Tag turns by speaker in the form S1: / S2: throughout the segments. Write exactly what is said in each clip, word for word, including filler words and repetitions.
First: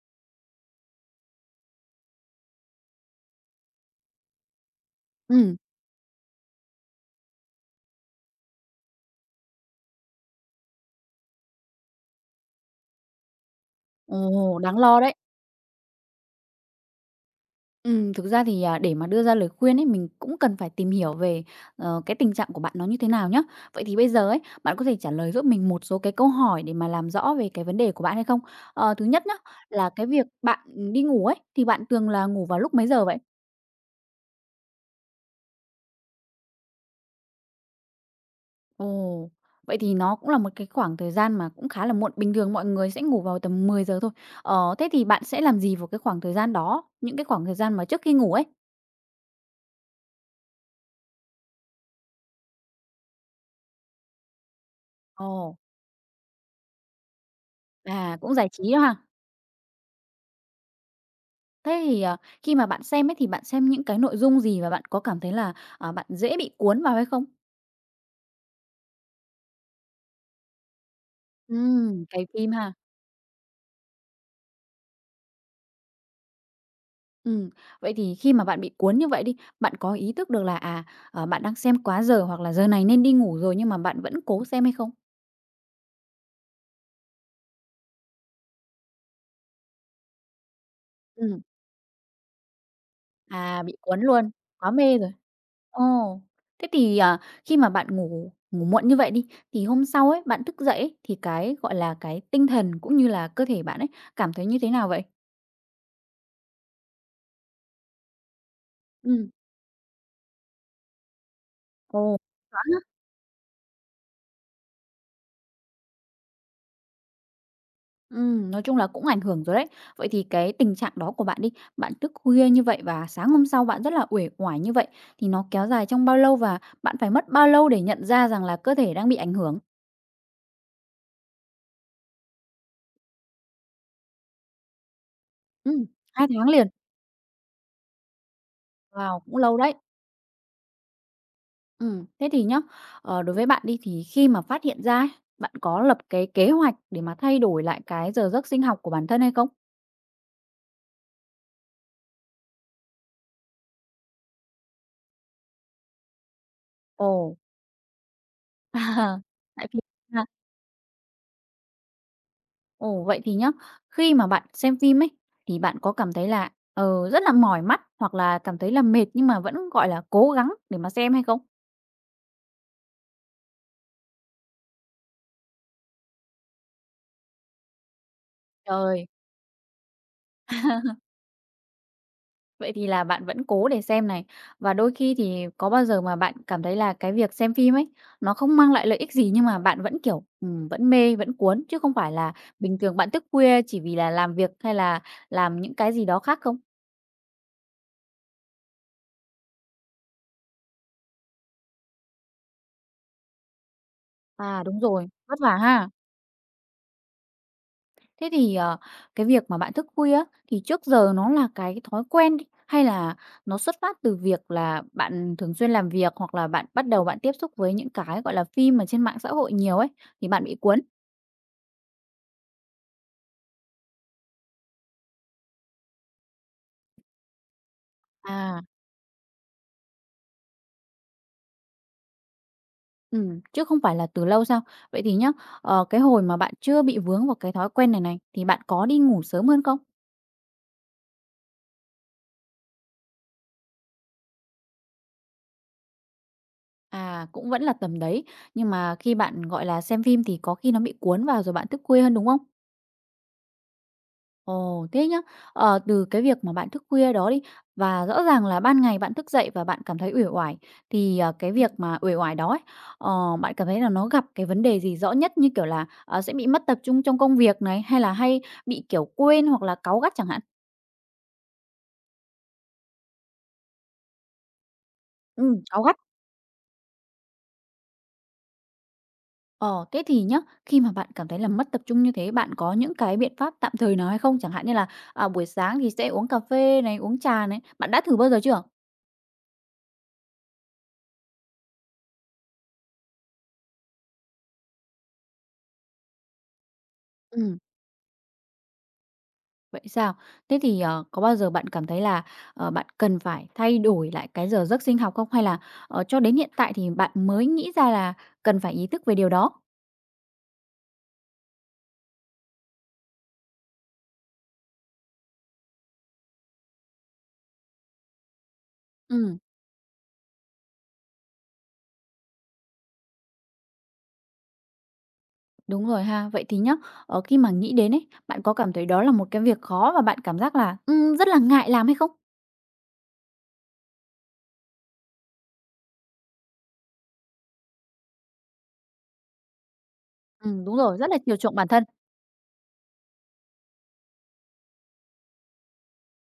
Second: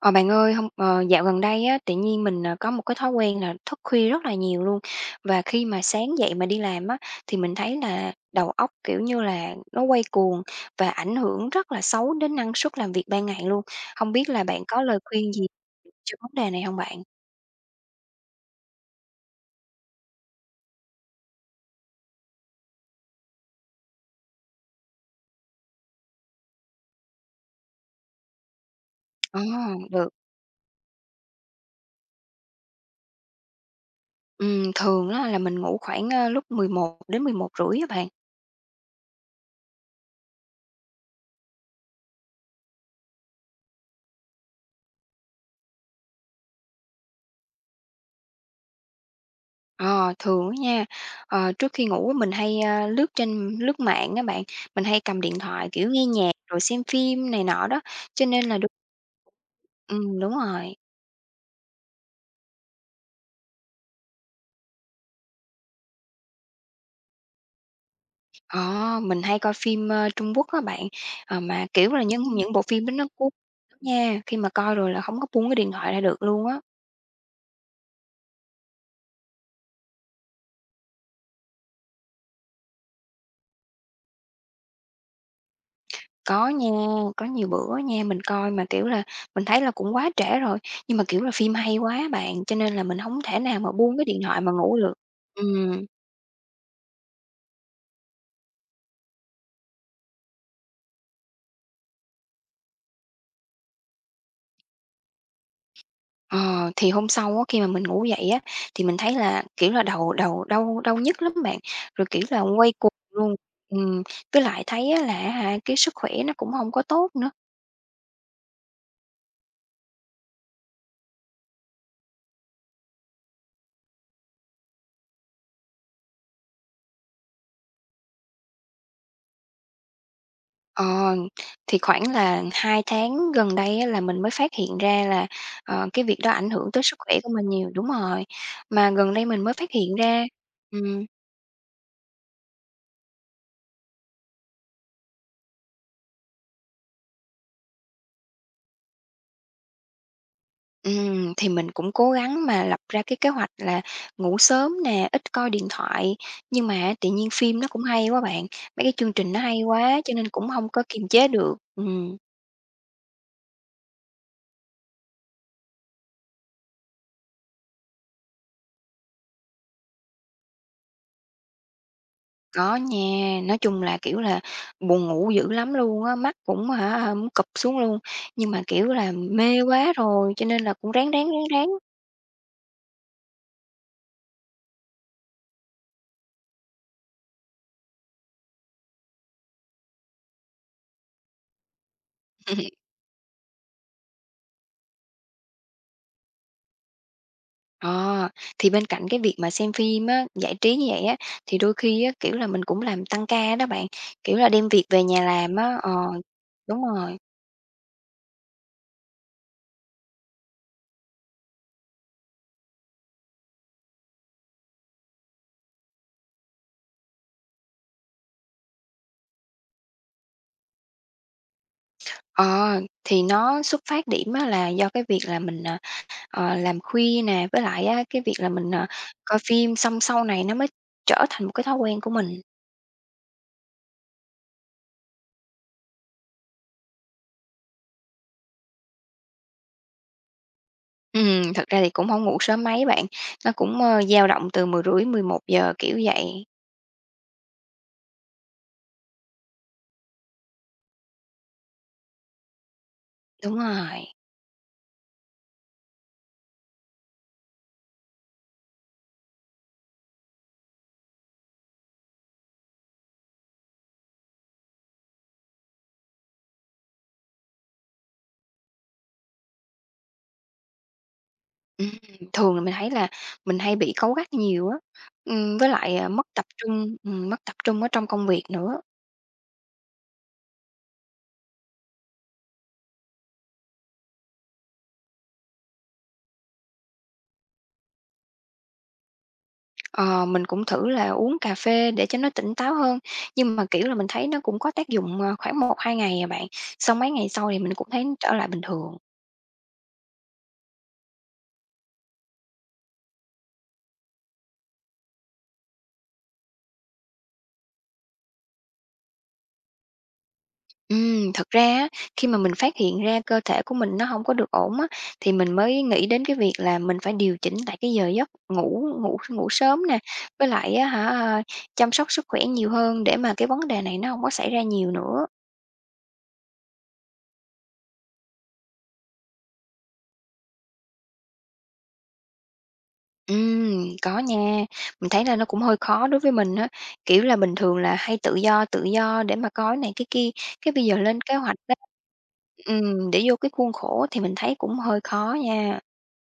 S1: Ờ, bạn ơi, hông ờ, dạo gần đây á, tự nhiên mình, ờ, có một cái thói quen là thức khuya rất là nhiều luôn. Và
S2: Ừm,
S1: khi mà sáng dậy mà đi làm á, thì mình thấy là đầu óc, kiểu như là, nó quay cuồng và ảnh hưởng rất là xấu đến năng suất làm việc ban ngày luôn. Không biết là
S2: ồ,
S1: bạn
S2: đáng
S1: có lời
S2: lo đấy.
S1: khuyên gì cho vấn đề này không bạn?
S2: Ừm, thực ra thì, à, để mà đưa ra lời khuyên ấy, mình cũng cần phải tìm hiểu về, ờ, cái tình trạng của bạn nó như thế nào nhá. Vậy thì bây giờ ấy, bạn có thể trả lời giúp mình một số cái câu hỏi để mà làm rõ về cái vấn đề của bạn hay không? Ờ, thứ nhất nhá,
S1: Ờ,
S2: là cái
S1: được.
S2: việc bạn, ừm, đi ngủ ấy, thì bạn thường là ngủ vào lúc mấy giờ vậy?
S1: Ừm, thường á là mình ngủ khoảng, ơ, lúc mười một giờ đến mười một rưỡi á bạn.
S2: Ồ, vậy thì nó cũng là một cái khoảng thời gian mà cũng khá là muộn, bình thường mọi người sẽ ngủ vào tầm mười giờ thôi. Ờ, thế thì bạn sẽ làm gì vào cái khoảng thời gian đó, những cái khoảng thời gian mà trước khi ngủ ấy?
S1: Ờ, thường á nha, ờ, trước khi ngủ á mình hay, a, lướt trên lướt mạng á bạn, mình hay cầm điện
S2: Ồ,
S1: thoại, kiểu, nghe nhạc rồi xem phim này nọ đó,
S2: à,
S1: cho
S2: cũng
S1: nên
S2: giải
S1: là đúng
S2: trí đó ha?
S1: ừm, đúng rồi.
S2: Thế thì, ờ, khi mà bạn xem ấy thì bạn xem những cái nội dung gì và bạn có cảm thấy là, à, bạn dễ bị cuốn vào hay không?
S1: Ờ, mình hay coi phim, ơ, Trung Quốc á bạn, ờ, mà, kiểu là,
S2: Ừm,
S1: những
S2: cái phim
S1: những bộ
S2: ha.
S1: phim đó nó cuốn lắm nha, khi mà coi rồi là không có buông cái điện thoại ra được luôn á.
S2: Ừm, vậy thì khi mà bạn bị cuốn như vậy đi, bạn có ý thức được là, à, ờ, bạn đang xem quá giờ hoặc là giờ này nên đi ngủ rồi nhưng mà bạn vẫn cố xem hay không?
S1: Có nha, có nhiều bữa nha mình coi mà, kiểu là, mình thấy là cũng quá trễ rồi, nhưng mà, kiểu là,
S2: Ừm.
S1: phim hay quá bạn, cho nên là mình không thể nào
S2: À,
S1: mà
S2: bị
S1: buông
S2: cuốn
S1: cái điện
S2: luôn,
S1: thoại mà
S2: quá
S1: ngủ được.
S2: mê rồi. Ồ,
S1: Ừm.
S2: thế thì, à, khi mà bạn ngủ ngủ muộn như vậy đi, thì hôm sau ấy, bạn thức dậy ấy, thì cái, gọi là, cái tinh thần cũng như là cơ thể bạn ấy, cảm thấy như thế nào vậy?
S1: Ờ, thì hôm sau á, khi mà mình ngủ dậy á, thì mình thấy
S2: Ừm.
S1: là, kiểu là, đầu đầu đau đau nhức lắm bạn, rồi,
S2: Ồ,
S1: kiểu là,
S2: choáng.
S1: quay cuồng luôn. Ừm, với lại thấy á là á hả, cái sức khỏe nó cũng hông có tốt nữa.
S2: Ừm, nói chung là cũng ảnh hưởng rồi đấy. Vậy thì cái tình trạng đó của bạn đi, bạn thức khuya như vậy và sáng hôm sau bạn rất là uể oải như vậy, thì nó kéo dài trong bao lâu và bạn phải mất bao lâu để nhận ra rằng là cơ thể đang bị ảnh hưởng?
S1: Ờ, thì khoảng là hai tháng gần đây á là mình mới phát hiện ra là,
S2: Ừm,
S1: ờ, cái việc
S2: hai
S1: đó
S2: tháng
S1: ảnh
S2: liền.
S1: hưởng tới sức khỏe của mình nhiều đúng rồi, mà gần
S2: Wow,
S1: đây
S2: cũng
S1: mình mới
S2: lâu
S1: phát
S2: đấy.
S1: hiện ra. Ừm.
S2: Ừm, thế thì nhá, ờ, đối với bạn đi thì khi mà phát hiện ra ấy, bạn có lập cái kế hoạch để mà thay đổi lại cái giờ giấc sinh học của bản thân hay không?
S1: Ừm, thì mình cũng cố gắng mà lập ra cái kế hoạch là ngủ sớm nè, ít coi điện thoại, nhưng mà tự nhiên
S2: Ồ,
S1: phim nó cũng hay quá bạn, mấy cái chương
S2: à,
S1: trình nó hay
S2: tại vì.
S1: quá cho nên cũng hông có kiềm chế được. Ừm,
S2: Ồ, vậy thì nhá, khi mà bạn xem phim ấy thì bạn có cảm thấy là, ờ, rất là mỏi mắt hoặc là cảm thấy là mệt nhưng mà vẫn, gọi là, cố gắng để mà xem hay không?
S1: có nha, nói chung là, kiểu là, buồn ngủ dữ lắm luôn á, mắt cũng hả, muốn cụp xuống luôn, nhưng mà, kiểu
S2: Trời!
S1: là, mê quá rồi cho nên là cũng ráng, ráng, ráng, ráng.
S2: Vậy thì là bạn vẫn cố để xem này. Và đôi khi thì có bao giờ mà bạn cảm thấy là cái việc xem phim ấy, nó không mang lại lợi ích gì nhưng mà bạn vẫn, kiểu, ừm, vẫn mê, vẫn cuốn, chứ không phải là bình thường bạn thức khuya chỉ vì là làm việc hay là làm những cái gì đó khác không?
S1: Ờ, thì bên cạnh cái việc mà xem phim á, giải trí như vậy á, thì đôi khi á, kiểu là, mình cũng làm tăng ca đó bạn, kiểu là,
S2: À,
S1: đem
S2: đúng
S1: việc về
S2: rồi,
S1: nhà
S2: vất vả
S1: làm á,
S2: ha!
S1: ờ, Đúng rồi.
S2: Thế thì, ờ, cái việc mà bạn thức khuya á, thì trước giờ nó là cái thói quen đi, hay là nó xuất phát từ việc là bạn thường xuyên làm việc, hoặc là bạn bắt đầu bạn tiếp xúc với những cái, gọi là, phim mà trên mạng xã hội nhiều ấy, thì bạn bị cuốn?
S1: Ờ, thì nó xuất phát điểm á là do cái việc là mình, ờ, ờ, làm khuya nè, với lại á, cái việc là
S2: À,
S1: mình, ờ, coi phim xong sau này nó mới trở thành một cái thói quen của mình.
S2: ừm, chứ không phải là từ lâu sao? Vậy thì nhá, ờ, cái hồi mà bạn chưa bị vướng vào cái thói quen này này, thì bạn có đi ngủ sớm hơn không?
S1: Ừm, thật ra thì cũng không ngủ sớm mấy bạn, nó cũng, ơ, dao động từ mười mười rưỡi mười một giờ kiểu vậy.
S2: À, cũng vẫn là tầm đấy, nhưng mà khi bạn, gọi là, xem phim thì có khi nó bị cuốn vào rồi bạn thức khuya hơn, đúng không?
S1: Đúng rồi.
S2: Ồ, thế nhá. Ờ, từ cái việc mà bạn thức khuya đó đi, và rõ ràng là ban ngày bạn thức dậy và bạn cảm thấy uể oải, thì, ờ, cái việc mà uể oải đó ấy, ờ, bạn cảm thấy là nó gặp cái vấn đề gì rõ nhất? Như kiểu là, ờ, sẽ bị mất tập trung trong công việc này, hay là hay bị, kiểu, quên hoặc là cáu gắt chẳng hạn?
S1: Ừm, thường là mình thấy là mình hay bị cáu gắt nhiều á, ừm,
S2: Ừm,
S1: với
S2: cáu gắt.
S1: lại, à, mất tập trung, ừm, mất tập trung ở trong công việc nữa.
S2: Ờ, thế thì nhá, khi mà bạn cảm thấy là mất tập trung như thế, bạn có những cái biện pháp tạm thời nào hay không? Chẳng hạn như là, à, buổi sáng thì sẽ uống cà phê này, uống trà này, bạn đã thử bao giờ chưa?
S1: Ờ, mình cũng thử là uống cà phê để cho nó tỉnh táo hơn, nhưng mà, kiểu là, mình thấy nó cũng có tác dụng, ờ, khoảng một hai ngày à bạn, sau mấy ngày sau
S2: Ừm.
S1: thì mình cũng thấy trở lại bình thường.
S2: Vậy sao? Thế thì, ờ, có bao giờ bạn cảm thấy là, ờ, bạn cần phải thay đổi lại cái giờ giấc sinh học không? Hay là, ờ, cho đến hiện tại thì bạn mới nghĩ ra là cần phải ý thức về điều đó?
S1: Ừm, thật ra á, khi mà mình phát hiện ra cơ thể của mình nó không có được ổn á, thì mình mới nghĩ đến cái việc là mình phải điều chỉnh lại cái giờ giấc ngủ ngủ
S2: Ừm,
S1: ngủ sớm nè, với lại á hả, à, chăm sóc sức khỏe nhiều hơn để mà cái vấn đề này nó không có xảy ra nhiều nữa.
S2: đúng rồi ha. Vậy thì nhá, ờ, khi mà nghĩ đến ấy, bạn có cảm thấy đó là một cái việc khó và bạn cảm giác là, ừm, rất là ngại làm hay không?
S1: Ừm, có nha, mình thấy là nó cũng hơi khó đối với mình á, kiểu là, bình thường là hay tự do, tự do để mà coi này cái kia,
S2: Ừm,
S1: cái
S2: đúng
S1: bây
S2: rồi,
S1: giờ
S2: rất là
S1: lên kế
S2: chiều chuộng
S1: hoạch
S2: bản
S1: á
S2: thân.
S1: ừm, để vô cái khuôn khổ thì mình thấy cũng hơi khó nha.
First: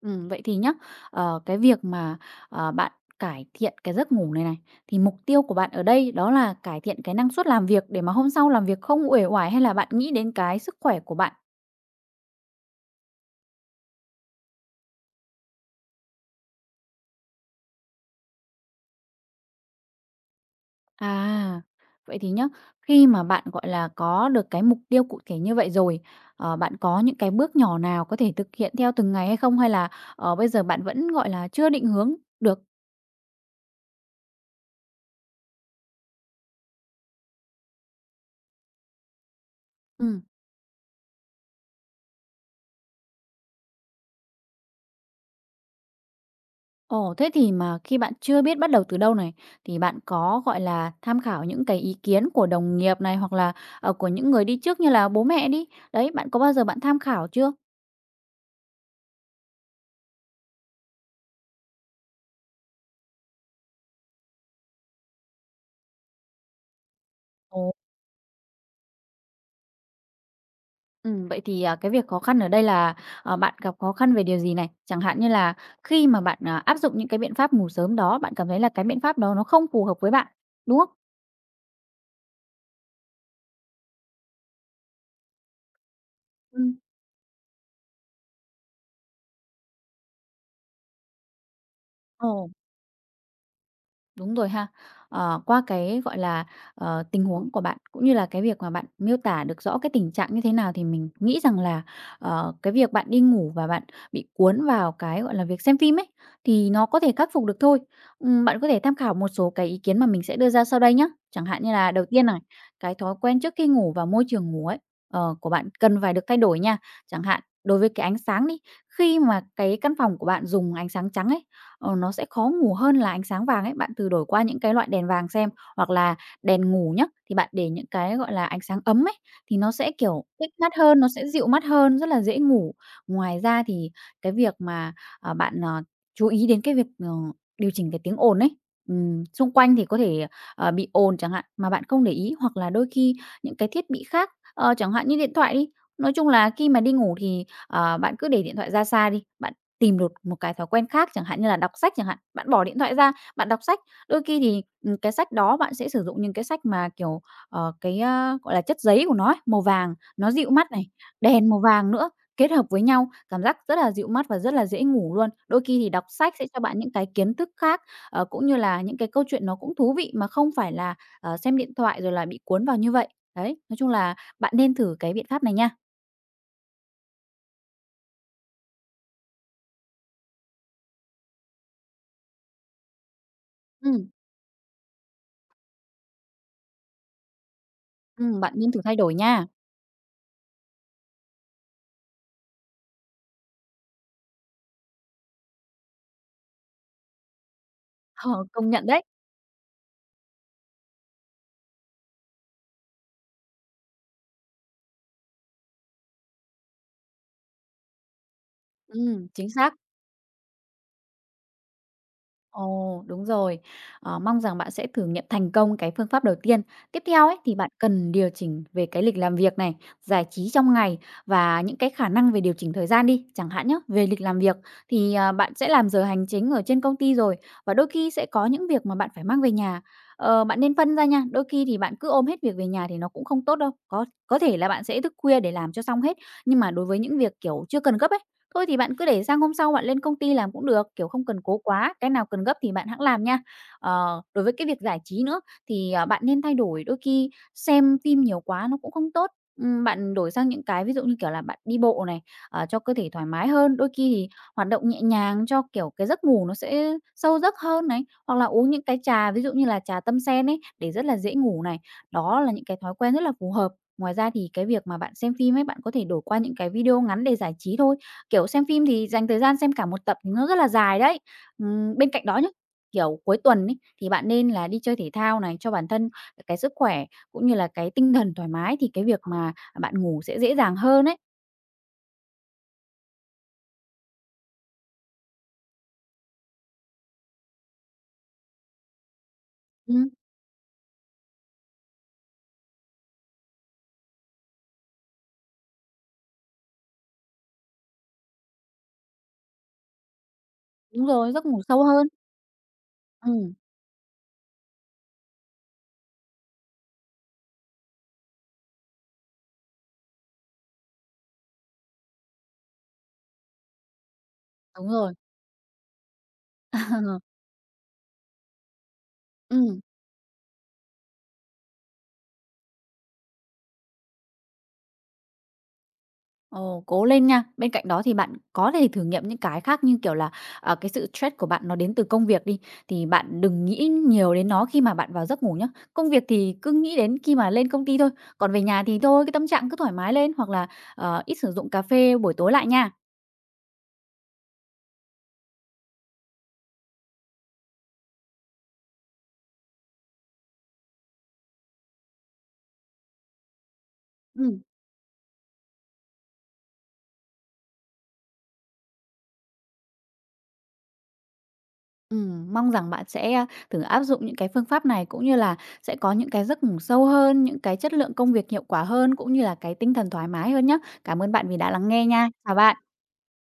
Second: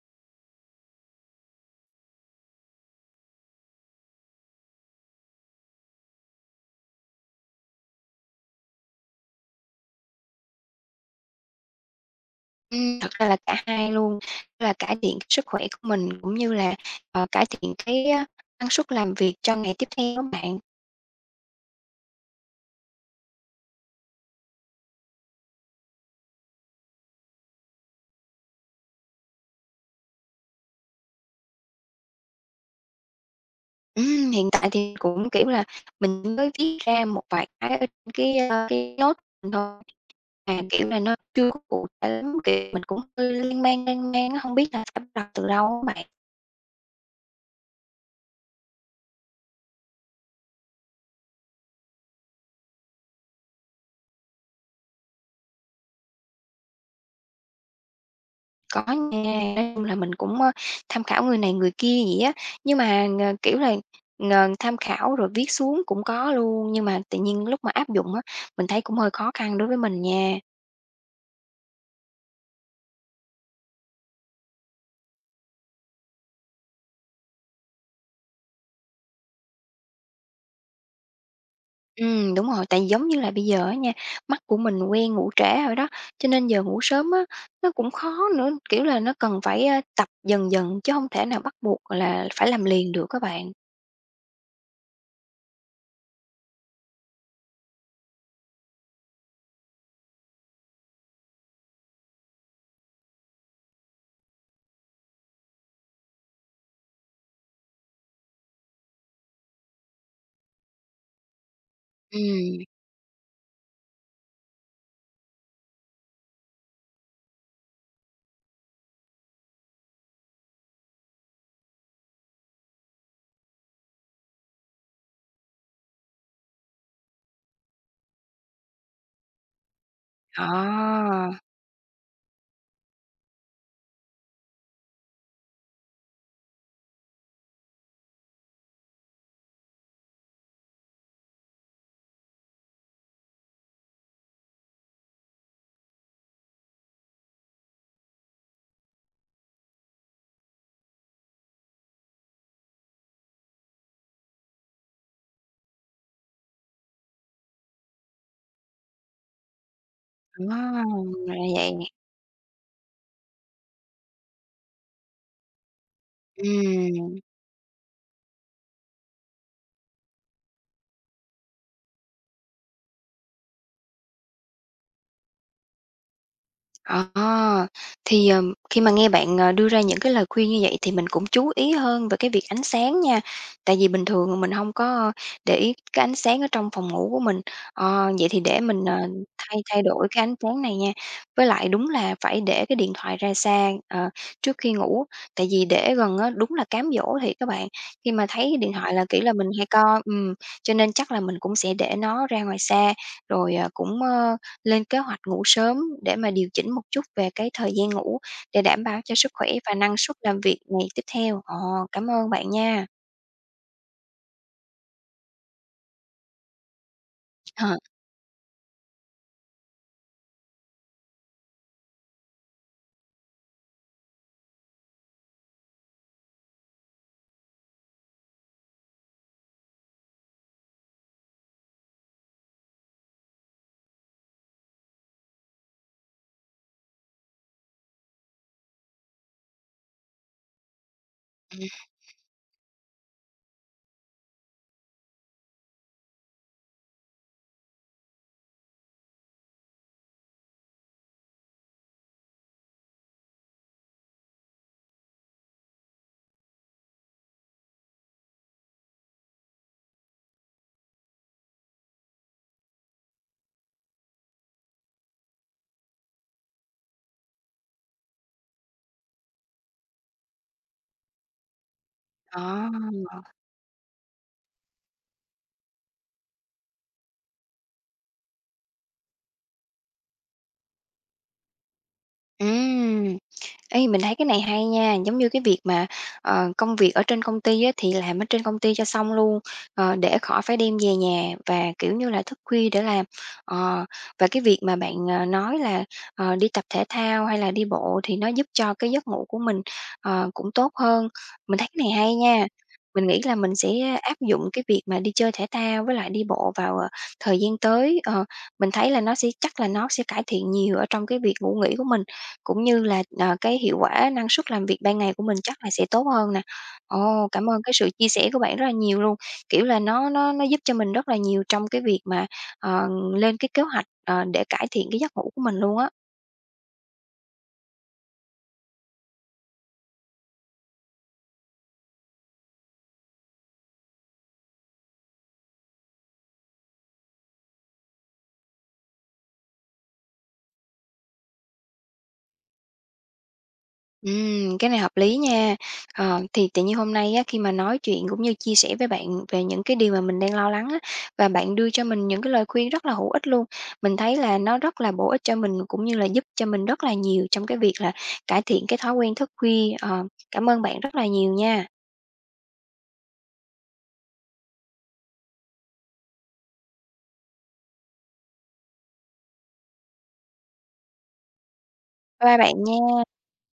S2: Ừm, vậy thì nhá, ờ, cái việc mà, ờ, bạn cải thiện cái giấc ngủ này này, thì mục tiêu của bạn ở đây đó là cải thiện cái năng suất làm việc để mà hôm sau làm việc không uể oải hay là bạn nghĩ đến cái sức khỏe của bạn?
S1: Ừm, thật ra là cả hai luôn, tức là cải thiện sức khỏe của mình cũng như là, ờ, cải thiện cái, a, năng suất làm việc cho ngày tiếp theo á bạn.
S2: À, vậy thì nhá, khi mà bạn, gọi là, có được cái mục tiêu cụ thể như vậy rồi, ờ, bạn có những cái bước nhỏ nào có thể thực hiện theo từng ngày hay không? Hay là, ờ, bây giờ bạn vẫn, gọi là, chưa định hướng được?
S1: Ừm, hiện tại thì cũng, kiểu là, mình mới viết ra một vài cái ở trên cái, a, cái note mình thôi,
S2: Ừm.
S1: mà, kiểu là, nó chưa có cụ thể lắm, kiểu, mình cũng hơi lan man, lan man á, hông biết là phải bắt đầu từ đâu á bạn.
S2: Ồ, thế thì mà khi bạn chưa biết bắt đầu từ đâu này, thì bạn có, gọi là, tham khảo những cái ý kiến của đồng nghiệp này, hoặc là, ờ, của những người đi trước như là bố mẹ đi. Đấy, bạn có bao giờ bạn tham khảo chưa?
S1: Có nha, nói chung là mình cũng, ơ, tham khảo người này người kia vậy á, nhưng mà, ờ, kiểu là, ờ, tham khảo rồi viết xuống cũng có luôn, nhưng mà tự nhiên lúc mà
S2: Ồ,
S1: áp dụng á, mình thấy cũng hơi khó khăn đối với mình nha.
S2: ừm, vậy thì, à, cái việc khó khăn ở đây là, ờ, bạn gặp khó khăn về điều gì này? Chẳng hạn như là khi mà bạn, à, áp dụng những cái biện pháp ngủ sớm đó, bạn cảm thấy là cái biện pháp đó nó không phù hợp với bạn, đúng không?
S1: Ừm, đúng rồi, tại vì giống như là bây giờ á nha, mắt của mình quen ngủ trễ rồi đó, cho nên giờ
S2: Ừm.
S1: ngủ sớm á, nó cũng khó nữa, kiểu là, nó cần phải, a, tập dần dần chứ hông thể nào bắt buộc, gọi là,
S2: Ồ.
S1: phải làm liền được á bạn.
S2: Đúng rồi ha. Ờ, qua cái, gọi là, ờ, tình huống của bạn, cũng như là cái việc mà bạn miêu tả được rõ cái tình trạng như thế nào thì mình nghĩ rằng là, ờ, cái việc bạn đi ngủ và bạn bị cuốn vào cái, gọi là, việc xem phim ấy, thì nó có thể khắc phục được thôi. Ừm, bạn có thể tham khảo một số cái ý kiến mà mình sẽ đưa ra sau đây nhé. Chẳng hạn như là đầu tiên này,
S1: Ừm,
S2: cái thói quen trước khi ngủ và môi trường ngủ ấy, ờ, của bạn cần phải được thay đổi nha. Chẳng hạn đối với cái ánh sáng đi, khi mà cái căn phòng của bạn dùng ánh sáng trắng ấy, ờ, nó sẽ khó ngủ hơn là ánh sáng vàng ấy. Bạn thử đổi qua những cái loại đèn vàng xem, hoặc là đèn ngủ nhá, thì bạn để những cái, gọi là, ánh sáng ấm ấy, thì nó sẽ, kiểu,
S1: đó,
S2: thích mắt hơn, nó sẽ dịu mắt hơn, rất là dễ ngủ. Ngoài ra thì cái việc mà, ờ, bạn, ờ, chú ý đến cái việc, ờ, điều chỉnh cái tiếng ồn ấy, ừm, xung quanh thì có thể, ờ, bị ồn chẳng hạn, mà bạn không để ý, hoặc là đôi khi những cái thiết bị khác, ờ, chẳng hạn như điện thoại đi. Nói chung là khi mà đi ngủ thì, ờ, bạn cứ để điện thoại ra xa đi, bạn tìm đột một cái thói quen khác, chẳng hạn như là đọc sách chẳng hạn. Bạn bỏ điện thoại ra, bạn đọc sách, đôi khi thì, ừm, cái sách đó bạn sẽ sử dụng những cái sách mà, kiểu, ờ, cái, a, gọi là, chất giấy của nó ấy, màu vàng, nó dịu
S1: đó,
S2: mắt này,
S1: ra
S2: đèn màu
S1: vậy.
S2: vàng nữa, kết hợp với nhau, cảm giác rất là dịu mắt và rất là dễ ngủ luôn. Đôi khi thì đọc sách sẽ cho bạn những cái
S1: Ừm.
S2: kiến thức khác, ờ, cũng như là những cái câu chuyện nó cũng thú vị mà không phải là, ờ, xem điện thoại rồi là bị cuốn vào như vậy. Đấy, nói chung là bạn nên thử cái biện pháp này nha.
S1: À, thì, ờm, khi mà nghe bạn, ờ, đưa ra những cái lời khuyên như vậy thì mình cũng chú ý hơn về cái việc ánh sáng nha. Tại vì bình
S2: Ừm,
S1: thường mình không có để ý cái ánh sáng ở trong phòng ngủ của mình, ờ, vậy
S2: ừm,
S1: thì
S2: bạn
S1: để
S2: nên thử
S1: mình,
S2: thay
S1: ờ,
S2: đổi nha.
S1: thay thay đổi cái ánh sáng này nha. Với lại đúng là phải để cái điện thoại ra xa, ờ, trước khi ngủ, tại vì để gần á đúng là cám dỗ thì các bạn. Khi mà
S2: Ờ,
S1: thấy
S2: công
S1: điện
S2: nhận
S1: thoại
S2: đấy.
S1: là, kiểu là, mình hay coi ừm, cho nên chắc là mình cũng sẽ để nó ra ngoài xa, rồi, ờ, cũng, ơ lên kế hoạch ngủ sớm để mà điều chỉnh một chút về cái thời gian ngủ để đảm bảo cho
S2: Ừm,
S1: sức
S2: chính
S1: khỏe
S2: xác.
S1: và năng suất làm việc ngày tiếp theo. Ồ, cảm ơn bạn nha.
S2: Ồ, đúng rồi. Ờ, mong rằng bạn sẽ thử nghiệm thành công cái phương pháp đầu tiên. Tiếp theo ấy, thì bạn
S1: Ờ,
S2: cần điều chỉnh về cái lịch làm việc này, giải trí trong ngày và những cái khả năng về điều chỉnh thời gian đi. Chẳng hạn nhé về lịch làm việc thì, à, bạn sẽ làm giờ hành chính ở trên công ty rồi, và đôi khi sẽ có những việc mà bạn phải mang về nhà. Ờ, bạn nên phân ra nha, đôi khi thì bạn cứ ôm hết việc về nhà thì nó cũng không tốt đâu. Có có thể là bạn sẽ thức khuya để làm cho xong hết, nhưng mà đối với những việc, kiểu, chưa cần gấp ấy, thôi thì bạn cứ để sang hôm sau bạn lên công ty làm cũng được, kiểu, không cần cố quá, cái nào cần gấp thì bạn hẵng làm nha. Ờ, đối với cái việc giải trí nữa thì, ờ, bạn nên thay đổi, đôi khi xem phim nhiều quá nó cũng không tốt. Ừm, bạn đổi sang những cái ví dụ như, kiểu là, bạn đi bộ này, ờ, cho cơ thể thoải mái hơn, đôi khi thì hoạt động nhẹ nhàng cho, kiểu, cái giấc ngủ nó sẽ sâu giấc hơn này, hoặc là uống những cái trà, ví dụ như là trà tâm sen ấy, để rất là dễ ngủ này. Đó là những cái thói quen rất là phù hợp. Ngoài ra thì cái việc mà bạn xem phim ấy, bạn có thể đổi qua những cái video ngắn để giải trí thôi. Kiểu, xem phim thì dành thời gian xem cả một tập thì nó rất là dài đấy. Ừm, bên cạnh đó nhá, kiểu,
S1: đó.
S2: cuối tuần ấy, thì bạn nên là đi chơi thể thao này cho bản thân cái sức khỏe, cũng như là cái tinh thần thoải mái thì cái việc mà bạn ngủ sẽ dễ dàng hơn ấy.
S1: Ừm. Ê, mình thấy cái này hay nha, giống như cái việc mà, ờ, công việc ở trên công ty á, thì làm ở trên công ty cho xong luôn, ờ,
S2: Ừm,
S1: để khỏi phải đem về nhà và, kiểu như là, thức khuya để làm. Ờ, và cái việc mà bạn, ờ, nói là, ờ, đi tập thể thao hay là đi bộ thì nó giúp cho cái giấc ngủ của mình, ờ, cũng tốt
S2: đúng
S1: hơn.
S2: rồi, giấc
S1: Mình
S2: ngủ
S1: thấy
S2: sâu
S1: cái này
S2: hơn.
S1: hay nha, mình nghĩ là
S2: Ừm,
S1: mình sẽ áp dụng cái việc mà đi chơi thể thao với lại đi bộ vào, ờ, thời gian tới. Ờ, mình thấy là nó sẽ chắc là nó sẽ cải thiện nhiều ở trong cái việc ngủ nghỉ của mình cũng như là, ờ, cái hiệu quả năng suất làm việc
S2: đúng
S1: ban
S2: rồi.
S1: ngày của mình chắc là sẽ tốt hơn nè. Ồ, cảm ơn cái sự chia sẻ của bạn rất là nhiều luôn, kiểu là,
S2: Ừm.
S1: nó nó nó giúp cho mình rất là nhiều trong cái việc mà, ờ, lên cái kế hoạch, ờ, để cải thiện cái giấc ngủ của mình luôn á.
S2: Ồ, cố lên nha. Bên cạnh đó thì bạn có thể thử nghiệm những cái khác như, kiểu là, ờ, cái sự stress của bạn nó đến từ công việc đi, thì bạn đừng nghĩ nhiều đến nó khi mà bạn vào giấc ngủ nhé. Công việc thì cứ nghĩ đến khi mà lên công ty thôi, còn về nhà thì thôi, cái tâm trạng cứ thoải mái lên hoặc là, ờ, ít sử dụng cà phê buổi tối lại nha.
S1: Ừm, cái này hợp lý nha. Ờ, thì tự nhiên hôm nay á, khi mà nói chuyện cũng như chia sẻ với bạn về những cái điều mà mình đang lo lắng á, và bạn đưa cho mình những cái lời khuyên rất là hữu ích luôn. Mình thấy là nó
S2: Ừm,
S1: rất là bổ ích cho mình cũng như là giúp cho mình rất là nhiều trong cái việc là cải thiện cái thói quen thức khuya. Ờ, cảm ơn bạn rất là nhiều nha.
S2: ừm, mong rằng bạn sẽ, a, thử áp dụng những cái phương pháp này cũng như là sẽ có những cái giấc ngủ sâu hơn, những cái chất lượng công việc hiệu quả hơn cũng như là cái tinh thần thoải mái hơn nhé. Cảm ơn bạn vì đã lắng nghe nha.
S1: Bye bye
S2: Chào
S1: bạn
S2: bạn.
S1: nha.